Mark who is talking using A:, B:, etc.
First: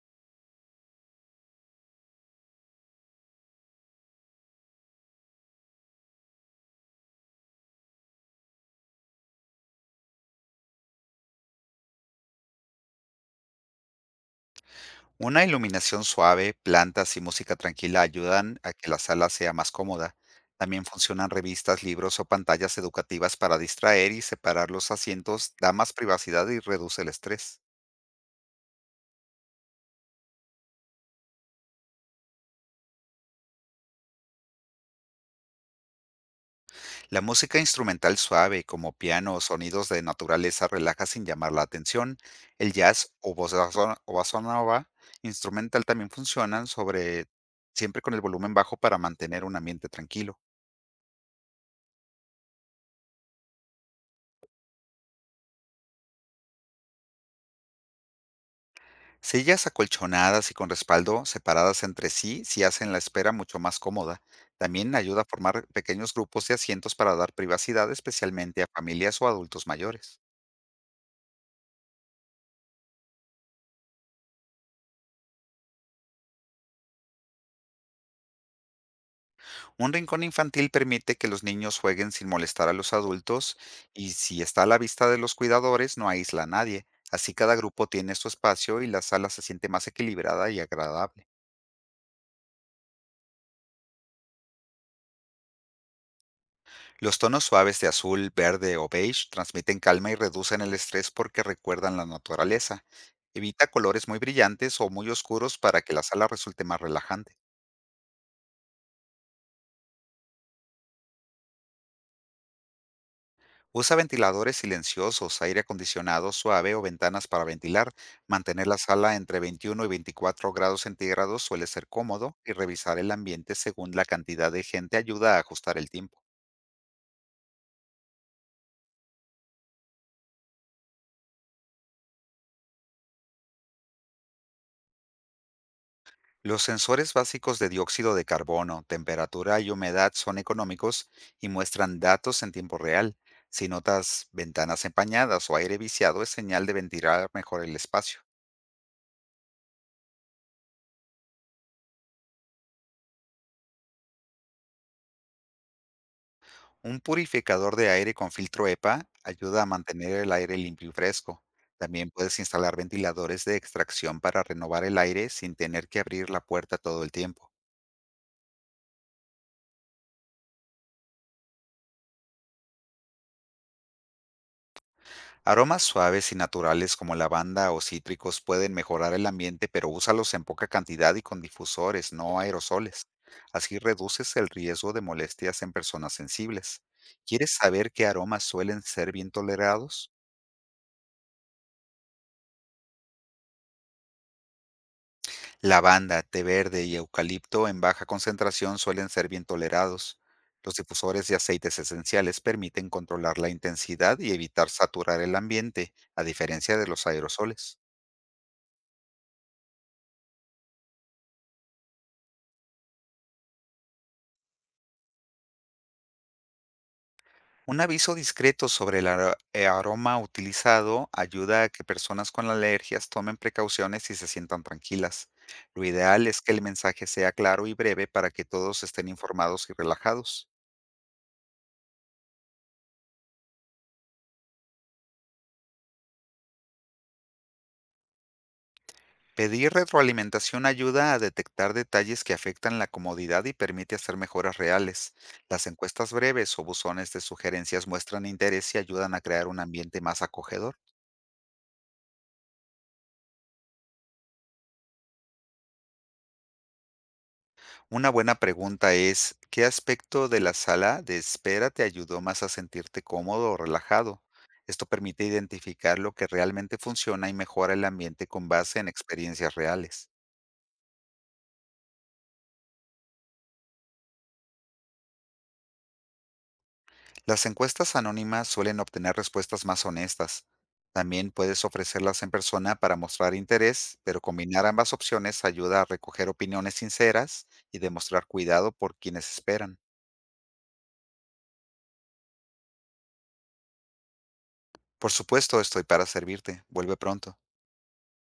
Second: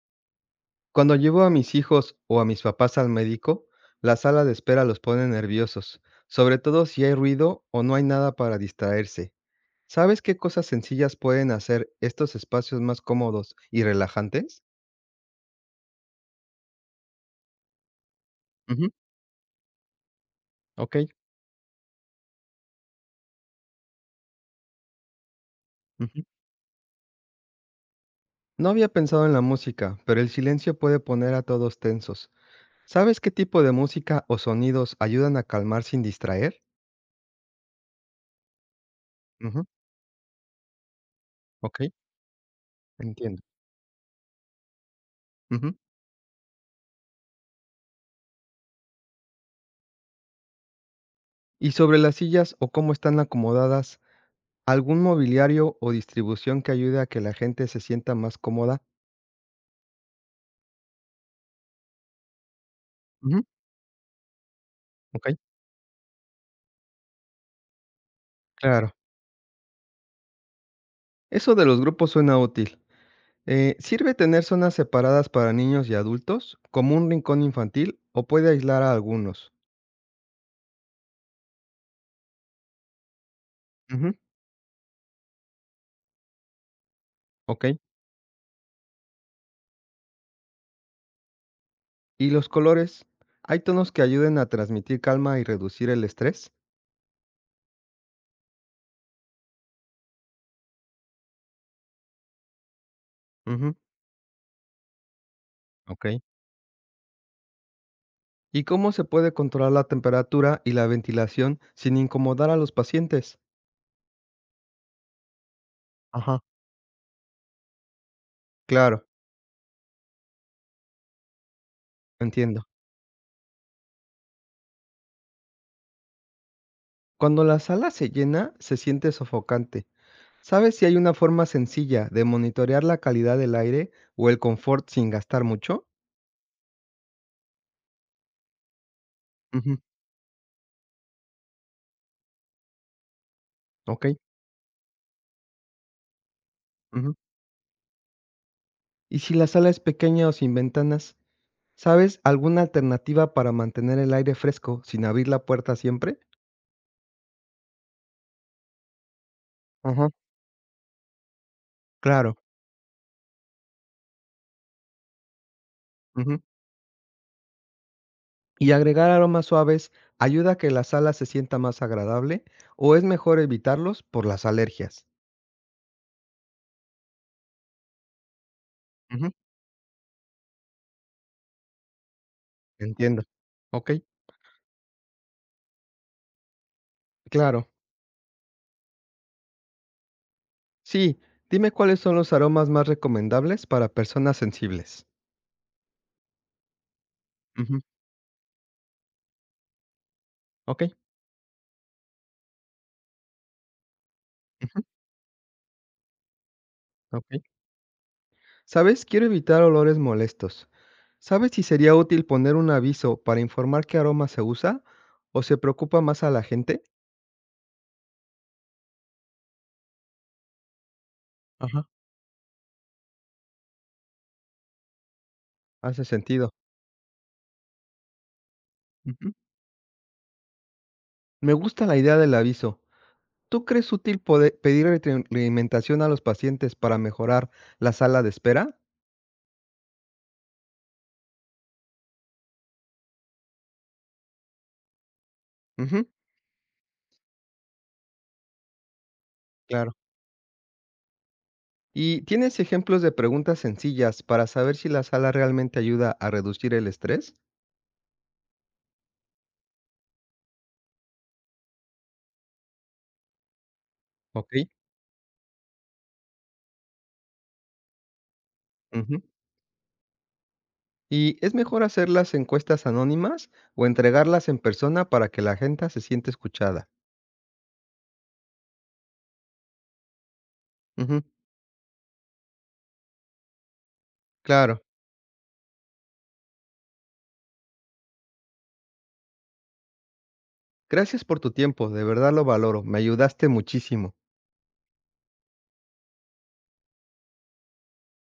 A: Cuando llevo a mis hijos o a mis papás al médico, la sala de espera los pone nerviosos, sobre todo si hay ruido o no hay nada para distraerse. ¿Sabes qué cosas sencillas pueden hacer estos espacios más cómodos y relajantes?
B: Una iluminación suave, plantas y música tranquila ayudan a
A: Ujú.
B: que la sala sea más cómoda. También
A: Ok.
B: funcionan revistas, libros o pantallas educativas para distraer y separar los asientos, da más
A: Ujú.
B: privacidad y reduce el estrés.
A: No había pensado en la música, pero el silencio puede poner a todos tensos. ¿Sabes qué tipo de música o sonidos ayudan a calmar sin distraer?
B: La música instrumental suave, como piano o
A: Ujú.
B: sonidos de naturaleza, relaja sin llamar la
A: Ok,
B: atención. El jazz o
A: entiendo.
B: bossa nova
A: Ujú.
B: instrumental también funcionan, sobre siempre con el volumen bajo para mantener un ambiente tranquilo.
A: Y sobre las sillas o cómo están acomodadas, ¿algún mobiliario o distribución que ayude a que la gente se sienta más cómoda?
B: Sillas acolchonadas y con respaldo separadas entre sí, si hacen la espera
A: Ujú.
B: mucho más cómoda. También ayuda a
A: Okey,
B: formar pequeños grupos de asientos para dar privacidad, especialmente a
A: claro.
B: familias o adultos mayores.
A: Eso de los grupos suena útil. ¿Sirve tener zonas separadas para niños y adultos, como un rincón infantil, o puede aislar a algunos?
B: Un rincón infantil permite que los niños jueguen sin molestar a los adultos,
A: Ujú.
B: y si está a la vista de los cuidadores no aísla a nadie. Así cada
A: Okey.
B: grupo tiene su espacio y la sala se siente más equilibrada y agradable.
A: ¿Y los colores? ¿Hay tonos que ayuden a transmitir calma y reducir el estrés?
B: Los tonos suaves de azul, verde o beige transmiten calma y reducen el estrés porque recuerdan la naturaleza. Evita
A: Ujú,
B: colores muy brillantes o muy oscuros para que la
A: okey.
B: sala resulte más relajante.
A: ¿Y cómo se puede controlar la temperatura y la ventilación sin incomodar a los pacientes?
B: Usa ventiladores silenciosos, aire acondicionado
A: Ajá.
B: suave o ventanas para ventilar. Mantener la
A: Claro,
B: sala entre 21 y 24 grados centígrados suele ser cómodo, y
A: entiendo.
B: revisar el ambiente según la cantidad de gente ayuda a ajustar el tiempo.
A: Cuando la sala se llena, se siente sofocante. ¿Sabes si hay una forma sencilla de monitorear la calidad del aire o el confort sin gastar mucho?
B: Los sensores básicos de dióxido de carbono, temperatura y
A: Ujú.
B: humedad son económicos y muestran datos en tiempo real. Si
A: Ok.
B: notas ventanas empañadas o aire viciado, es señal de
A: Ujú.
B: ventilar mejor el espacio.
A: Y si la sala es pequeña o sin ventanas, ¿sabes alguna alternativa para mantener el aire fresco sin abrir la puerta siempre?
B: Un purificador de aire con filtro EPA ayuda a
A: Ajá,
B: mantener el aire limpio y fresco. También
A: claro.
B: puedes instalar ventiladores de extracción para renovar el aire sin tener que abrir
A: Ujú.
B: la puerta todo el tiempo.
A: ¿Y agregar aromas suaves ayuda a que la sala se sienta más agradable o es mejor evitarlos por las alergias?
B: Aromas suaves y naturales como lavanda o cítricos pueden mejorar el
A: Ujú,
B: ambiente, pero úsalos en poca cantidad y con difusores, no aerosoles.
A: entiendo.
B: Así
A: Ok,
B: reduces el riesgo de molestias en personas sensibles. ¿Quieres
A: claro.
B: saber qué aromas suelen ser bien tolerados?
A: Sí, dime cuáles son los aromas más recomendables para personas sensibles.
B: Lavanda, té verde y eucalipto
A: Ujú.
B: en baja concentración suelen ser bien tolerados. Los
A: Ok,
B: difusores de aceites esenciales permiten controlar la intensidad y evitar
A: ujú.
B: saturar el ambiente, a diferencia de los
A: Ok.
B: aerosoles.
A: ¿Sabes? Quiero evitar olores molestos. ¿Sabes si sería útil poner un aviso para informar qué aroma se usa o se preocupa más a la gente?
B: Un aviso discreto sobre el aroma utilizado ayuda a que
A: Ajá.
B: personas con alergias tomen precauciones y se sientan tranquilas. Lo
A: Hace
B: ideal es
A: sentido.
B: que el mensaje sea claro y breve para que todos estén
A: Ujú.
B: informados y relajados.
A: Me gusta la idea del aviso. ¿Tú crees útil poder pedir retroalimentación a los pacientes para mejorar la sala de espera?
B: Pedir retroalimentación ayuda a detectar detalles que afectan la comodidad y permite hacer mejoras reales. Las
A: Ujú,
B: encuestas breves o buzones de sugerencias muestran interés y ayudan a crear un
A: claro.
B: ambiente más acogedor.
A: ¿Y tienes ejemplos de preguntas sencillas para saber si la sala realmente ayuda a reducir el estrés?
B: Una buena pregunta es: ¿qué aspecto de la sala de espera te ayudó más a sentirte cómodo o relajado?
A: Ok.
B: Esto permite identificar lo que realmente funciona y mejora el ambiente con base en
A: Ujú.
B: experiencias reales.
A: ¿Y es mejor hacer las encuestas anónimas o entregarlas en persona para que la gente se siente escuchada?
B: Las encuestas anónimas suelen obtener respuestas más honestas.
A: Ujú,
B: También puedes ofrecerlas en persona para mostrar interés, pero combinar
A: claro.
B: ambas opciones ayuda a recoger opiniones sinceras y demostrar cuidado por quienes esperan.
A: Gracias por tu tiempo, de verdad lo valoro, me ayudaste muchísimo.
B: Por supuesto, estoy para servirte. Vuelve pronto.